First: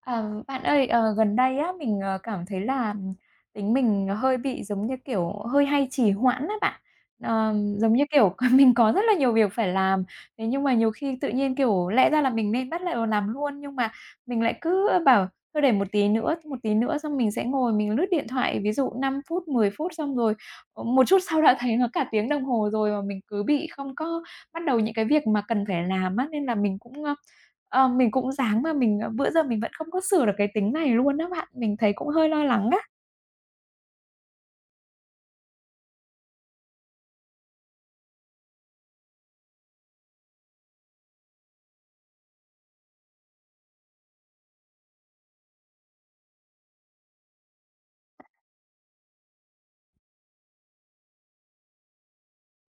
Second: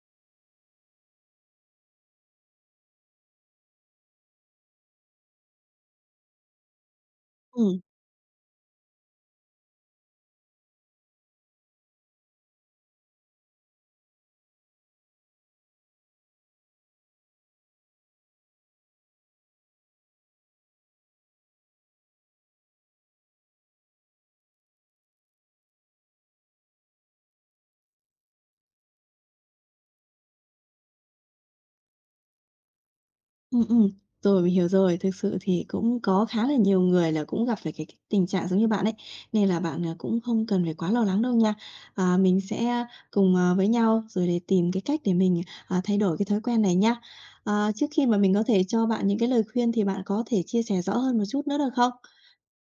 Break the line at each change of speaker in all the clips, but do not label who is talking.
À, bạn ơi, gần đây á, mình, cảm thấy là tính mình hơi bị, giống như kiểu, hơi hay trì hoãn á bạn.
Ừm,
Giống như kiểu, mình có rất là nhiều việc phải làm, thế nhưng mà nhiều khi tự nhiên, kiểu, lẽ ra là mình nên bắt lại vào làm luôn, nhưng mà mình lại cứ bảo thôi để một tí nữa xong mình sẽ ngồi mình lướt điện thoại, ví dụ 5 phút, 10 phút xong rồi, một chút sau đã thấy nó cả tiếng đồng hồ rồi mà mình cứ bị không có bắt đầu những cái việc mà cần phải làm á, nên là mình cũng ráng mà mình, bữa giờ mình vẫn không có sửa được cái tính này luôn á bạn, mình thấy cũng hơi lo lắng á.
ừm, ừm. Rồi, mình hiểu rồi. Thực sự thì cũng có khá là nhiều người là cũng gặp phải cái tình trạng giống như bạn ấy, nên là bạn, cũng không cần phải quá lo lắng đâu nha. À, mình sẽ cùng, với nhau rồi để tìm cái cách để mình, thay đổi cái thói quen này nha. Trước khi mà mình có thể cho bạn những cái lời khuyên thì bạn có thể chia sẻ rõ hơn một chút nữa được không?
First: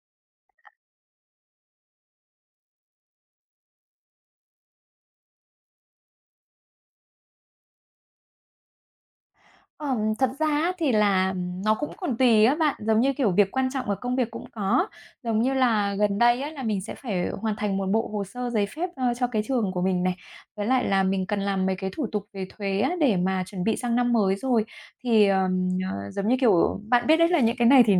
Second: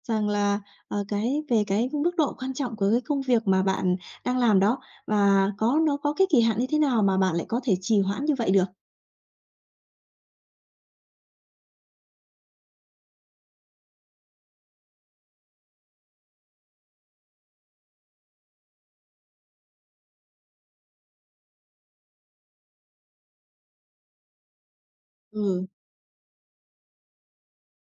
Rằng là, về cái mức độ quan trọng của cái công việc mà bạn đang làm đó và nó có cái kỳ hạn như thế nào mà bạn lại có thể trì hoãn như vậy được?
Thật ra á thì là nó cũng còn tùy á bạn, giống như, kiểu, việc quan trọng ở công việc cũng có. Giống như là gần đây á là mình sẽ phải hoàn thành một bộ hồ sơ giấy phép, cho cái trường của mình này, với lại là mình cần làm mấy cái thủ tục về thuế á để mà chuẩn bị sang năm mới rồi. Thì,
Ừ,
giống như, kiểu, bạn biết đấy là những cái này thì,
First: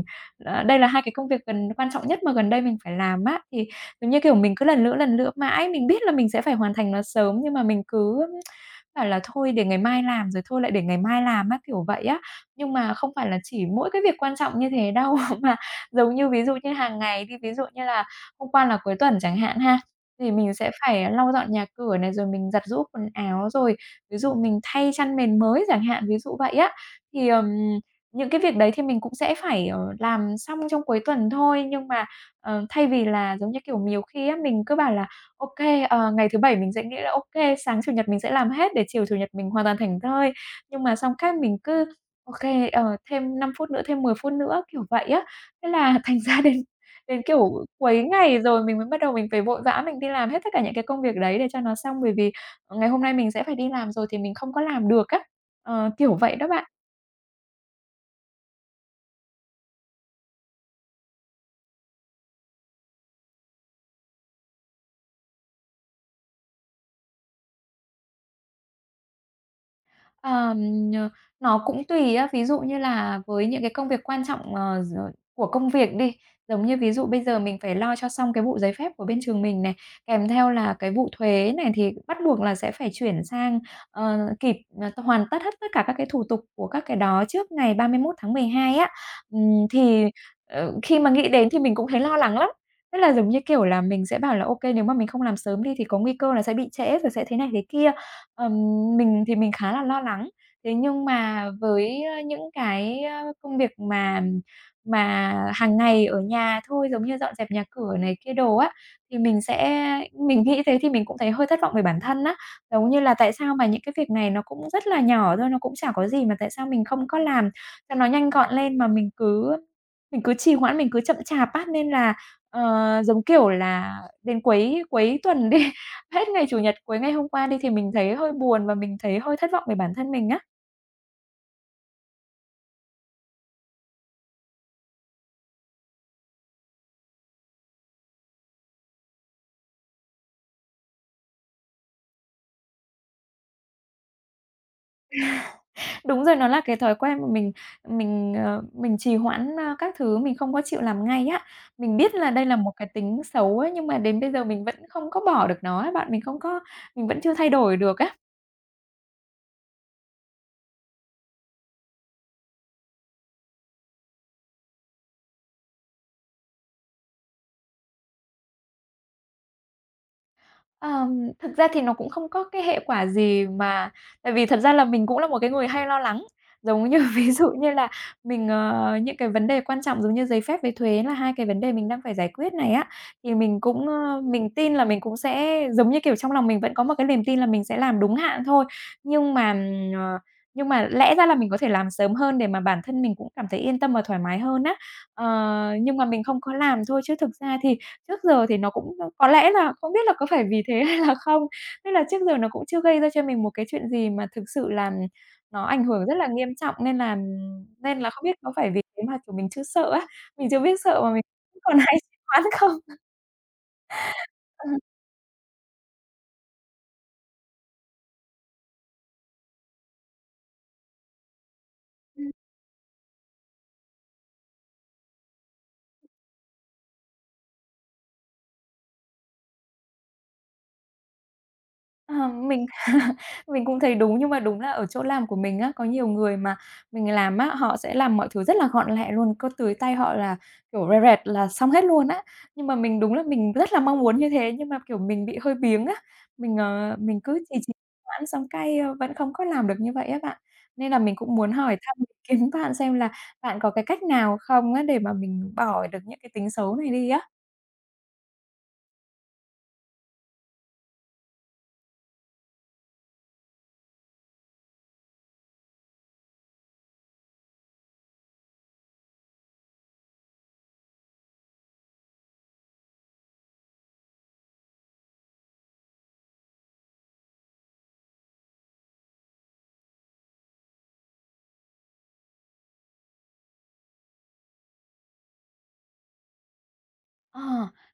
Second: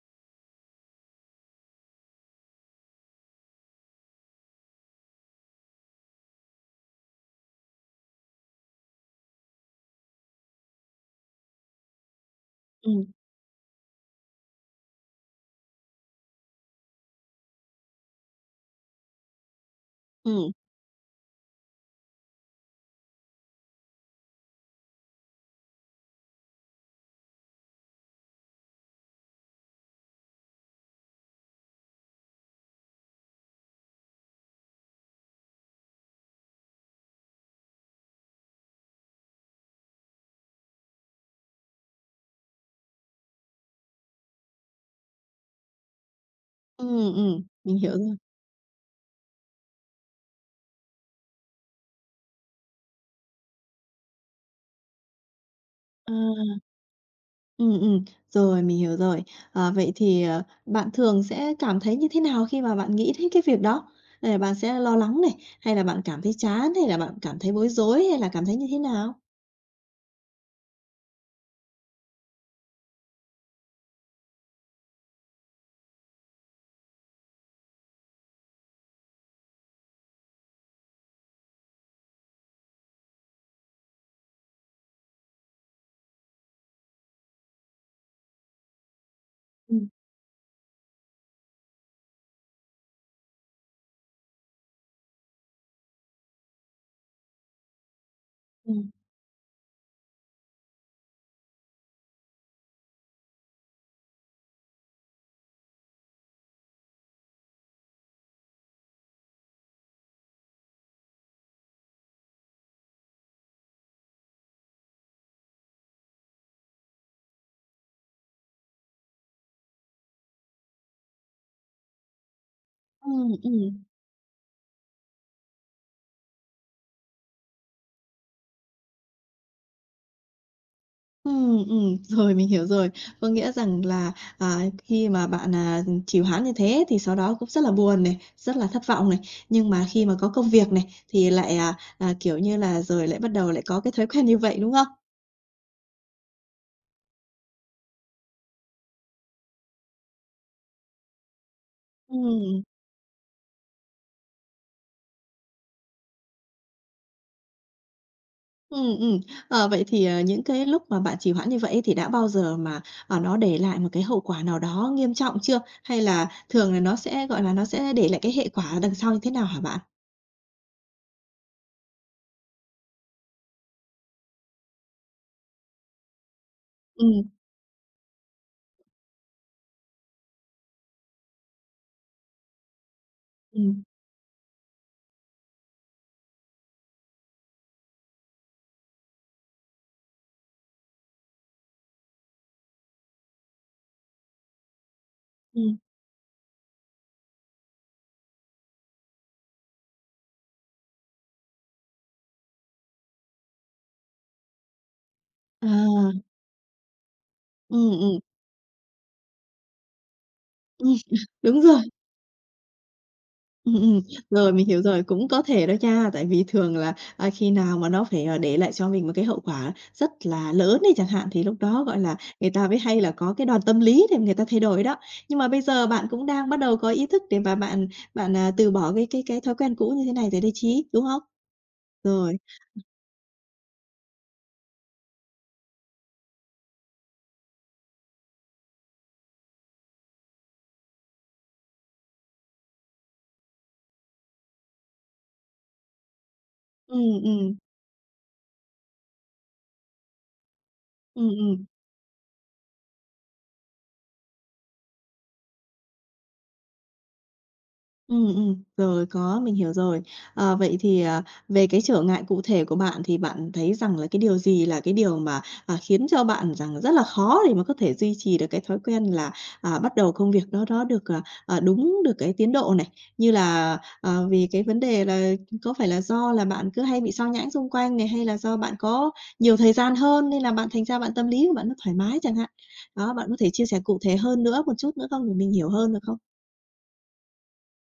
đây là 2 cái công việc gần quan trọng nhất mà gần đây mình phải làm á. Thì, giống như, kiểu, mình cứ lần lữa mãi, mình biết là mình sẽ phải hoàn thành nó sớm nhưng mà mình cứ bảo là "Thôi để ngày mai làm, rồi thôi lại để ngày mai làm" á, kiểu vậy á. Nhưng mà
ừm,
không phải là chỉ mỗi cái việc quan trọng như thế đâu, mà giống như ví dụ như hàng ngày đi, ví dụ như là hôm qua là cuối tuần chẳng hạn ha, thì
ừm.
mình sẽ phải lau dọn nhà cửa này, rồi mình giặt giũ quần áo, rồi ví dụ mình thay chăn mền mới chẳng hạn, ví dụ vậy á. Thì, những cái việc đấy thì mình cũng sẽ phải, làm xong trong cuối tuần thôi, nhưng mà, thay vì là, giống như kiểu, nhiều khi á, mình cứ bảo là OK, ngày thứ Bảy mình sẽ nghĩ là OK, sáng Chủ nhật mình sẽ làm hết để chiều Chủ nhật mình hoàn toàn thảnh thơi. Nhưng mà xong cái mình cứ OK, thêm 5 phút nữa, thêm 10 phút nữa, kiểu vậy á. Thế là thành ra đến đến, kiểu,
Mình hiểu
cuối
rồi.
ngày rồi mình mới bắt đầu mình phải vội vã mình đi làm hết tất cả những cái công việc đấy để cho nó xong, bởi vì ngày hôm nay mình sẽ phải đi làm rồi thì mình không có làm được á. Kiểu vậy đó
À,
bạn.
ừm, ừm, rồi, mình hiểu rồi. À, vậy thì, bạn thường sẽ cảm thấy như thế nào khi mà bạn nghĩ đến cái việc đó? Bạn sẽ lo lắng này, hay là bạn cảm thấy chán, hay là bạn cảm thấy bối rối, hay là cảm thấy như thế nào?
Ờm, ờ, nó cũng tùy á, ví dụ như là với những cái công việc quan trọng, ờ, d của công việc đi, giống như ví dụ bây giờ mình phải lo cho xong cái vụ giấy phép của bên trường mình này, kèm theo là cái vụ thuế này thì bắt buộc là sẽ phải chuyển sang, kịp, hoàn tất hết tất cả các cái thủ tục của các cái đó trước ngày 31 tháng 12 á.
Ừm,
Thì, khi mà nghĩ đến thì mình cũng thấy lo lắng lắm, tức là, giống như kiểu là, mình sẽ bảo là ok nếu mà mình không làm sớm đi thì có nguy cơ là sẽ bị trễ rồi sẽ thế này thế kia." Ừm,
ừm.
mình thì mình khá là lo lắng. Thế nhưng mà với, những cái, công việc mà hàng ngày ở nhà thôi, giống như dọn dẹp nhà cửa này kia đồ á, thì mình nghĩ thế thì mình cũng thấy hơi thất vọng về bản thân á. Giống như là tại sao mà những cái việc này nó cũng rất là nhỏ thôi, nó cũng chả có gì mà tại sao mình không có làm cho nó nhanh gọn lên mà mình cứ trì hoãn, mình cứ chậm chạp á, nên là, giống
Ừm,
kiểu
ừm.
là, đến cuối cuối tuần đi. Hết ngày Chủ nhật cuối ngày hôm qua đi thì mình thấy hơi buồn và mình thấy hơi thất vọng về bản thân mình á.
Rồi, mình hiểu rồi. Có nghĩa rằng là, khi mà bạn, trì hoãn như thế thì sau đó cũng rất là buồn này, rất là thất vọng này, nhưng mà khi mà có công việc này thì lại, kiểu như là, rồi lại bắt đầu lại có cái thói quen như vậy, đúng không?
Đúng rồi, nó là cái thói quen mà mình trì hoãn, các thứ, mình không có chịu làm ngay á. Mình biết là đây là
Ừm,
một cái tính xấu ấy, nhưng mà đến bây giờ mình vẫn không có bỏ được nó á bạn, mình không có mình vẫn chưa thay đổi được á.
ừm, ừm. Vậy thì, những cái lúc mà bạn trì hoãn như vậy ấy thì đã bao giờ mà, nó để lại một cái hậu quả nào đó nghiêm trọng chưa? Hay là thường là nó sẽ, gọi là, nó sẽ để lại cái hệ quả đằng sau như thế nào hả bạn?
Ờm, Thực ra thì nó cũng không có cái hệ quả gì mà tại vì thật ra là mình cũng là một cái người hay lo lắng. Giống như
Ừ,
ví dụ như là mình, những cái vấn đề quan trọng giống như giấy phép với thuế là hai cái vấn đề mình đang phải giải quyết này á, thì mình
ừ,
cũng, ơ, mình tin là mình cũng sẽ giống như, kiểu, trong lòng mình vẫn có một cái niềm tin là mình sẽ làm đúng hạn thôi. Nhưng mà, ừm, ờ, nhưng mà lẽ ra là mình có thể làm sớm hơn để mà bản thân mình cũng cảm thấy yên tâm và thoải mái hơn á. Ờ,
ừ.
nhưng mà mình không có làm thôi chứ thực ra thì trước giờ thì nó cũng có lẽ là không biết là có phải vì thế hay là không, nên là trước giờ nó cũng chưa gây ra cho mình một cái chuyện gì mà thực sự là nó ảnh hưởng
À,
rất là nghiêm trọng, nên là
ừm,
nên là
ừm,
không biết có phải vì thế mà, kiểu, mình chưa sợ á, mình chưa biết
ừm.
sợ mà mình
Đúng
vẫn còn
rồi.
hay trì hoãn không?
Ừm, ừm, rồi, mình
Ờ.
hiểu rồi, cũng có thể đó nha, tại vì thường là, khi nào mà nó phải, để lại cho mình một cái hậu quả rất là lớn đi chẳng hạn, thì lúc đó, gọi là, người ta mới hay là có cái đòn tâm lý để người ta thay đổi đó. Nhưng mà bây giờ bạn cũng đang bắt đầu có ý thức để mà bạn bạn, từ bỏ cái thói quen cũ như thế này rồi đấy chí đúng không?
Ờ,
Rồi,
mình cũng thấy đúng, nhưng mà đúng là ở chỗ làm của mình á, có nhiều người mà mình làm á, họ sẽ làm mọi thứ rất là gọn lẹ luôn, cứ tưới tay họ là, kiểu, rẹt rẹt là xong hết luôn á. Nhưng mà mình đúng là mình rất là mong muốn như thế, nhưng mà, kiểu, mình bị hơi biếng á, mình,
ừ,
ờ, mình
ừ,
cứ trì trì hoãn xong cái, vẫn không có làm được như vậy á bạn. Nên là mình
ừ,
cũng
ừ.
muốn hỏi thăm ý kiến bạn xem là bạn có cái cách nào không á, để mà mình bỏ được những cái tính xấu này đi á?
Ừ, rồi, có, mình hiểu rồi. Vậy thì, về cái trở ngại cụ thể của bạn thì bạn thấy rằng là cái điều gì là cái điều mà, khiến cho bạn rằng rất là khó để mà có thể duy trì được cái thói quen là, bắt đầu công việc đó đó được, đúng được cái tiến độ này? Như là, vì cái vấn đề là có phải là do là bạn cứ hay bị xao nhãng xung quanh này, hay là do bạn có nhiều thời gian hơn nên là thành ra bạn tâm lý của bạn nó thoải mái chẳng hạn? Đó, bạn có thể chia sẻ cụ thể hơn nữa một chút nữa không để mình hiểu hơn được không?
Ờ,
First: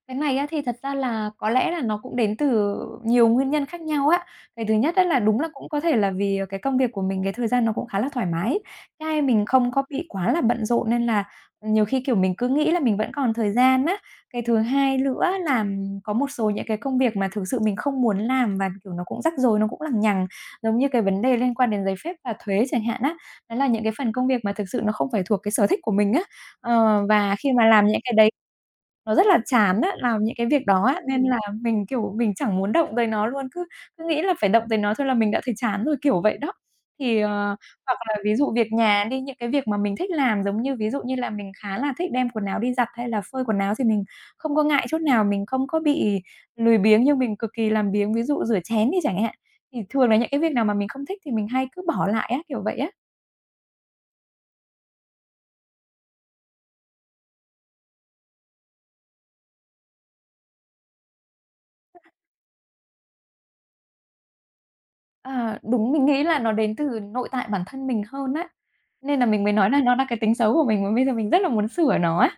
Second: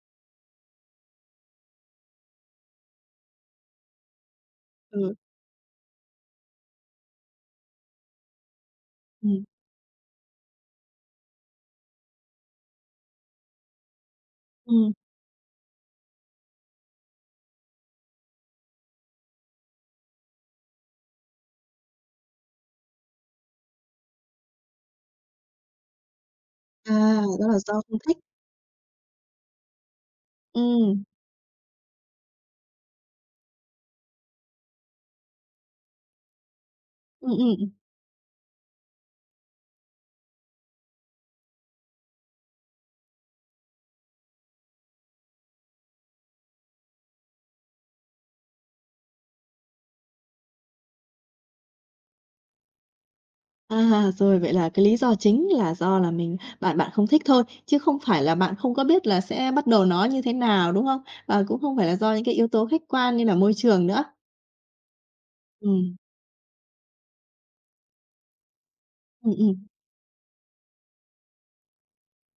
cái này á thì thật ra là có lẽ là nó cũng đến từ nhiều nguyên nhân khác nhau á. Cái thứ nhất á
Ừ.
là đúng là cũng có thể là vì, cái công việc của mình, cái thời gian nó cũng khá là thoải mái. Cái
Ừ,
mình không có bị quá là bận rộn nên là nhiều khi, kiểu, mình cứ nghĩ là mình vẫn còn thời gian á. Cái thứ
ừm.
hai nữa là có một số những cái công việc mà thực sự mình không muốn làm và, kiểu, nó cũng rắc rối, nó cũng lằng nhằng, giống như cái vấn đề liên quan đến giấy phép và thuế chẳng hạn á. Đó là những cái phần công việc mà thực sự nó không phải thuộc cái sở thích của mình á.
À,
Và
đó
khi
là
mà
do
làm
không
những cái
thích.
đấy nó rất là chán á, làm những cái việc đó á,
Ừm,
nên là mình, kiểu, mình chẳng muốn động tới nó luôn, cứ cứ nghĩ là phải động tới nó thôi là mình đã thấy chán rồi, kiểu vậy đó. Thì,
ừm, ừm.
hoặc là ví dụ việc nhà đi, những cái việc mà mình thích làm, giống như ví dụ như là mình khá là thích đem quần áo đi giặt hay là phơi quần áo thì mình không có ngại chút nào, mình không có bị lười biếng nhưng mình cực kỳ làm biếng, ví dụ rửa chén đi chẳng hạn. Thì thường là những cái việc nào mà mình không thích thì mình hay cứ bỏ lại á, kiểu vậy á.
À, rồi vậy là cái lý do chính là do là mình bạn bạn không thích thôi, chứ không phải là bạn không có biết là sẽ bắt đầu nó như thế nào, đúng không? Và cũng không phải là do những cái yếu tố khách quan như là môi trường nữa.
À, đúng,
Ừm,
mình nghĩ là nó đến từ nội tại bản thân mình hơn á, nên là
ừm,
mình mới
ừm.
nói là nó là cái tính xấu của mình mà bây giờ mình rất là muốn sửa nó á.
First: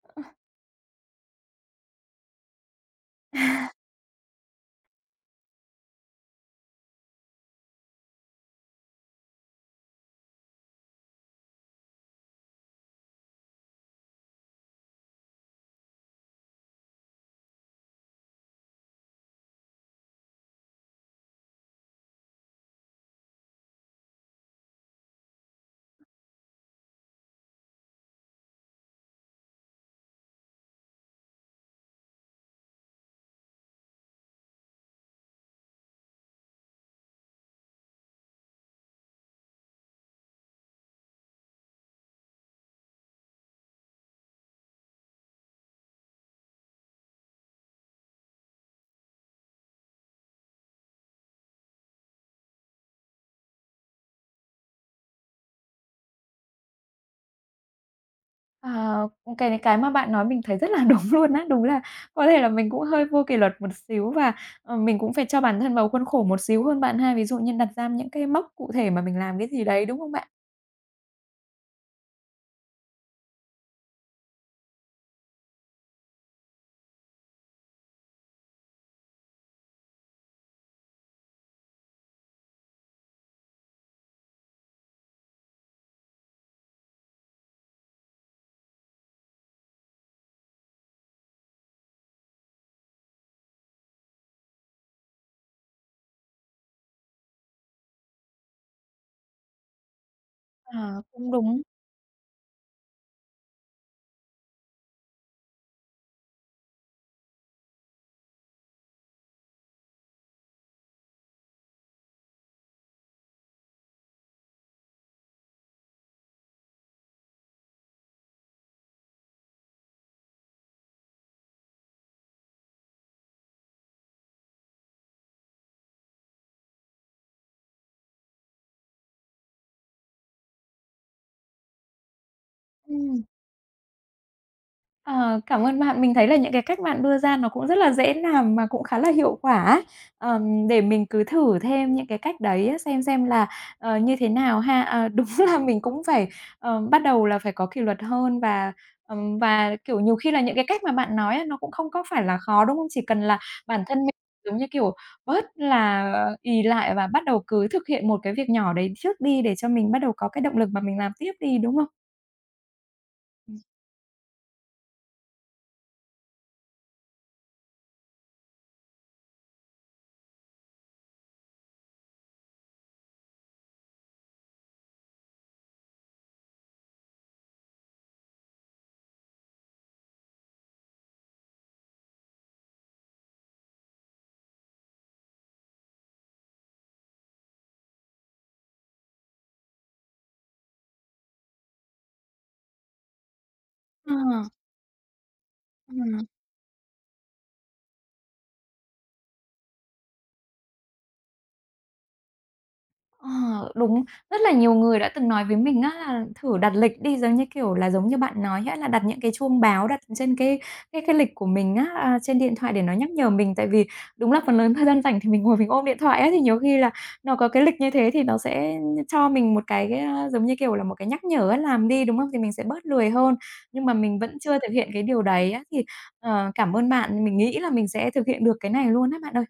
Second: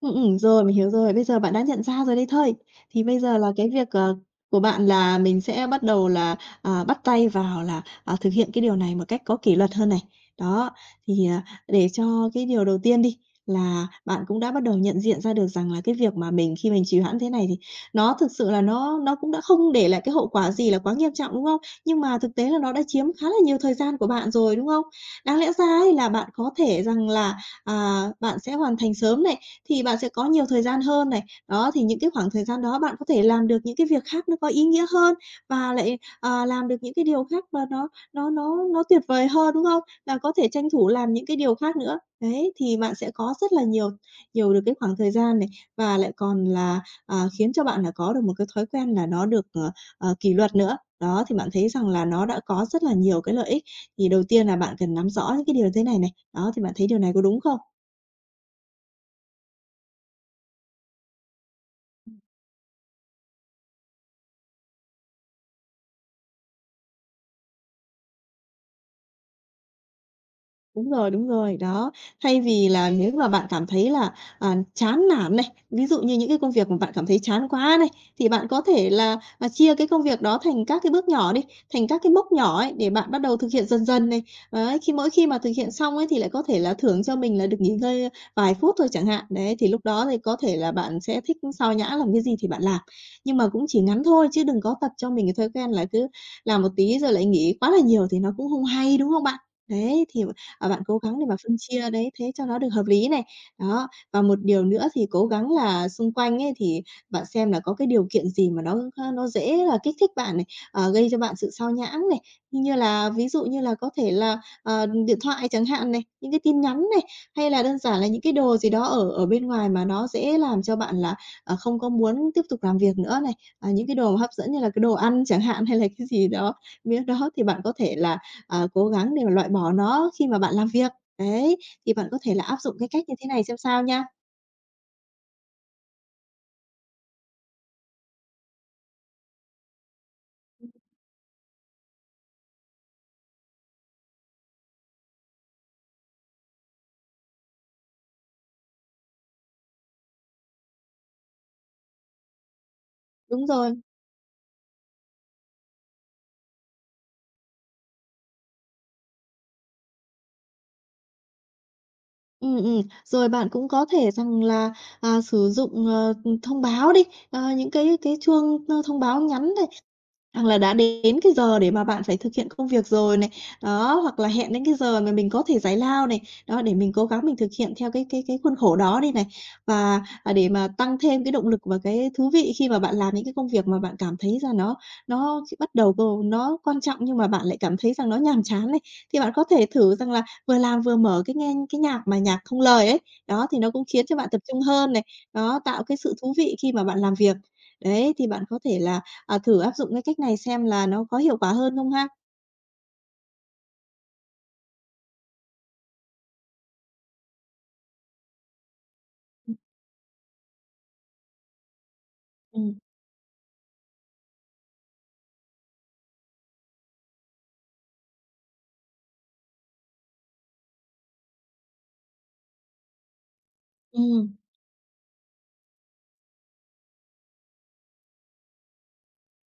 Rồi, mình hiểu rồi. Bây giờ bạn đã nhận ra rồi đấy thôi. Thì bây giờ là cái việc, của bạn là mình sẽ bắt đầu là, bắt tay vào là, thực hiện cái điều này một cách có kỷ luật hơn này. Đó, thì, để cho cái điều đầu tiên đi, là bạn cũng đã bắt đầu nhận diện ra được rằng là cái việc mà khi mình trì hoãn thế này thì nó thực sự là nó cũng đã không để lại cái hậu quả gì là quá nghiêm trọng, đúng không? Nhưng mà thực tế là nó đã chiếm khá là nhiều thời gian của bạn rồi, đúng không? Đáng lẽ ra ấy là bạn có thể rằng là bạn sẽ hoàn thành sớm này, thì bạn sẽ có nhiều thời gian hơn này. Đó, thì những cái khoảng thời gian đó bạn có thể làm được những cái việc khác nó có ý nghĩa hơn và lại, làm được những cái điều khác mà nó tuyệt vời hơn, đúng không? Là có thể tranh thủ làm những cái điều khác nữa. Đấy, thì bạn sẽ có rất là nhiều nhiều được cái khoảng thời gian này và lại còn là, khiến cho bạn là có được một cái thói quen là nó được, kỷ luật nữa. Đó, thì bạn thấy rằng là nó đã có rất là nhiều cái lợi ích thì đầu tiên là bạn cần nắm rõ những cái điều thế này này, đó, thì bạn thấy điều này có đúng không?
Ờ, cái mà bạn nói mình thấy rất là đúng luôn á, đúng là có thể là mình cũng hơi vô kỷ luật một xíu và, mình cũng phải cho bản thân vào khuôn khổ một xíu hơn bạn ha, ví dụ như đặt ra những cái mốc cụ thể mà mình làm cái gì đấy, đúng không bạn?
Đúng rồi, đó. Thay vì là nếu mà bạn cảm thấy là, chán nản này, ví dụ như những cái công việc mà bạn cảm thấy chán quá này, thì bạn có thể là, chia cái công việc đó thành các cái bước nhỏ đi, thành các cái mốc nhỏ ấy, để bạn bắt đầu thực hiện dần dần này. Đấy, mỗi khi mà thực hiện xong ấy, thì lại có thể là thưởng cho mình là được nghỉ ngơi vài phút thôi chẳng hạn. Đấy, thì lúc đó thì có thể là bạn sẽ thích xao nhãng làm cái gì thì bạn làm. Nhưng mà cũng chỉ ngắn thôi, chứ đừng có tập cho mình cái thói quen là cứ làm một tí rồi lại nghỉ quá là nhiều thì nó cũng không hay, đúng không bạn? Đấy, thì bạn cố
Ờ,
gắng để
Cũng
mà phân
đúng.
chia đấy thế cho nó được hợp lý này. Đó, và một điều nữa thì cố gắng là xung quanh ấy thì bạn xem là có cái điều kiện gì mà nó dễ là kích thích bạn này, gây cho bạn sự sao nhãng này, như là ví dụ như là có thể là, điện thoại chẳng hạn này, những cái tin nhắn này, hay là đơn giản là những cái đồ gì đó ở ở bên ngoài mà nó dễ làm cho bạn là, không có muốn tiếp tục làm việc nữa này. À, những cái đồ mà hấp dẫn như là cái đồ ăn chẳng hạn hay là cái gì đó, miếng đó thì bạn có thể là cố gắng để mà loại bỏ nó khi mà bạn làm việc. Đấy, thì bạn có thể là áp dụng cái cách như
Ừm.
thế này xem sao nha.
Ờ, Cảm ơn bạn. Mình thấy là những cái cách bạn đưa ra nó cũng rất là dễ làm mà cũng khá là hiệu quả á. Để mình cứ thử thêm những cái cách đấy á, xem là, như thế nào ha. Ờ, Đúng là mình cũng phải, bắt đầu là phải có kỷ luật hơn và, kiểu, nhiều khi là những cái cách mà bạn nói á, nó cũng không có phải là khó, đúng không? Chỉ cần là
Đúng rồi.
bản thân mình, giống như kiểu, bớt là ì lại và bắt đầu cứ thực hiện một cái việc nhỏ đấy trước đi để cho mình bắt đầu có cái động lực mà mình làm tiếp đi, đúng không?
Rồi bạn cũng có thể rằng là, sử dụng, thông báo đi, những cái chuông, thông báo nhắn này, hoặc là đã đến cái giờ để mà bạn phải thực hiện công việc rồi này, đó, hoặc là hẹn đến cái giờ mà mình có thể giải lao này, đó, để mình cố gắng thực hiện theo cái khuôn khổ đó đi này. Và, để mà tăng thêm cái động lực và cái thú vị khi mà bạn làm những cái công việc mà bạn cảm thấy rằng nó bắt đầu c nó quan trọng nhưng mà bạn lại cảm thấy rằng nó nhàm chán này, thì bạn có thể thử rằng là vừa làm vừa mở cái nghe cái nhạc mà nhạc không lời ấy, đó, thì nó cũng khiến
Ờ.
cho bạn tập trung hơn này, đó, tạo cái sự
Ừm.
thú vị khi mà bạn làm việc. Đấy, thì bạn có thể là, thử áp dụng cái cách này xem là nó có hiệu quả hơn không ha?
Ờ, Đúng. Rất là nhiều người đã từng nói với mình á là thử đặt lịch đi, giống như, kiểu là, giống như bạn nói á, là đặt những cái chuông báo đặt trên cái lịch của mình á, à, trên điện thoại
Ừm.
để nó nhắc nhở mình. Tại vì đúng là phần lớn thời gian rảnh thì mình ngồi mình ôm điện thoại á, thì nhiều khi là nó có cái lịch như thế thì nó sẽ cho mình một cái, giống như, kiểu là, một cái nhắc nhở á, làm đi, đúng không? Thì mình sẽ bớt lười hơn. Nhưng mà mình vẫn chưa thực hiện cái điều đấy á, cảm ơn bạn, mình nghĩ là mình sẽ thực hiện được cái này luôn á bạn ơi.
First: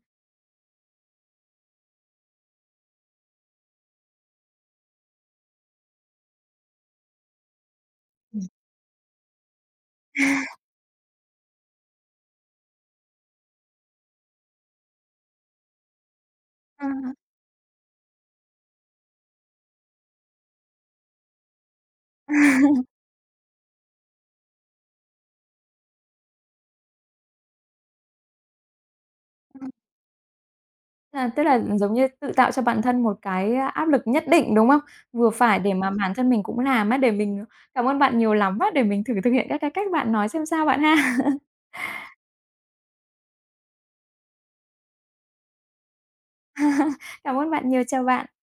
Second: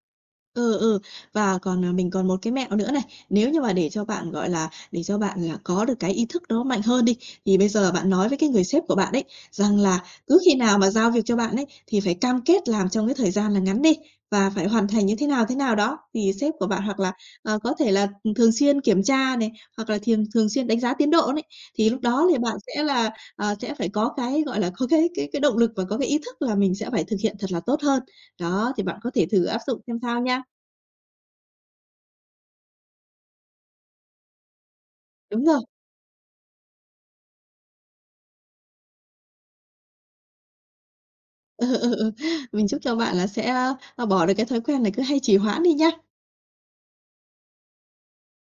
Ừ, ừ. Và còn, mình còn một cái mẹo nữa này, nếu như mà để cho bạn, gọi là, để cho bạn là có được cái ý thức đó mạnh hơn đi, thì bây giờ bạn nói với cái người sếp của bạn ấy, rằng là cứ khi nào mà giao việc cho bạn ấy, thì phải cam kết làm trong cái thời gian là ngắn đi, và phải hoàn thành như thế nào đó. Thì sếp của bạn
À.
hoặc là, có thể là, thường xuyên kiểm tra này, hoặc là thiềng thường xuyên đánh giá tiến độ này, thì lúc đó thì bạn sẽ là, sẽ phải có cái, gọi là, có cái động lực và có cái ý thức là mình sẽ phải thực hiện thật là tốt hơn. Đó, thì bạn có thể thử áp dụng xem sao nha.
À, tức là giống như tự tạo cho bản thân một cái áp lực nhất định, đúng không? Vừa
Đúng
phải
rồi.
để mà bản thân mình cũng làm á, để cảm ơn bạn nhiều lắm á, để mình thử thực hiện các cái cách bạn nói xem sao bạn ha.
Ừ, ừ, ừ. Mình chúc cho bạn là sẽ, bỏ được cái thói quen này cứ hay trì hoãn đi nhá.
Cảm ơn bạn nhiều, chào bạn.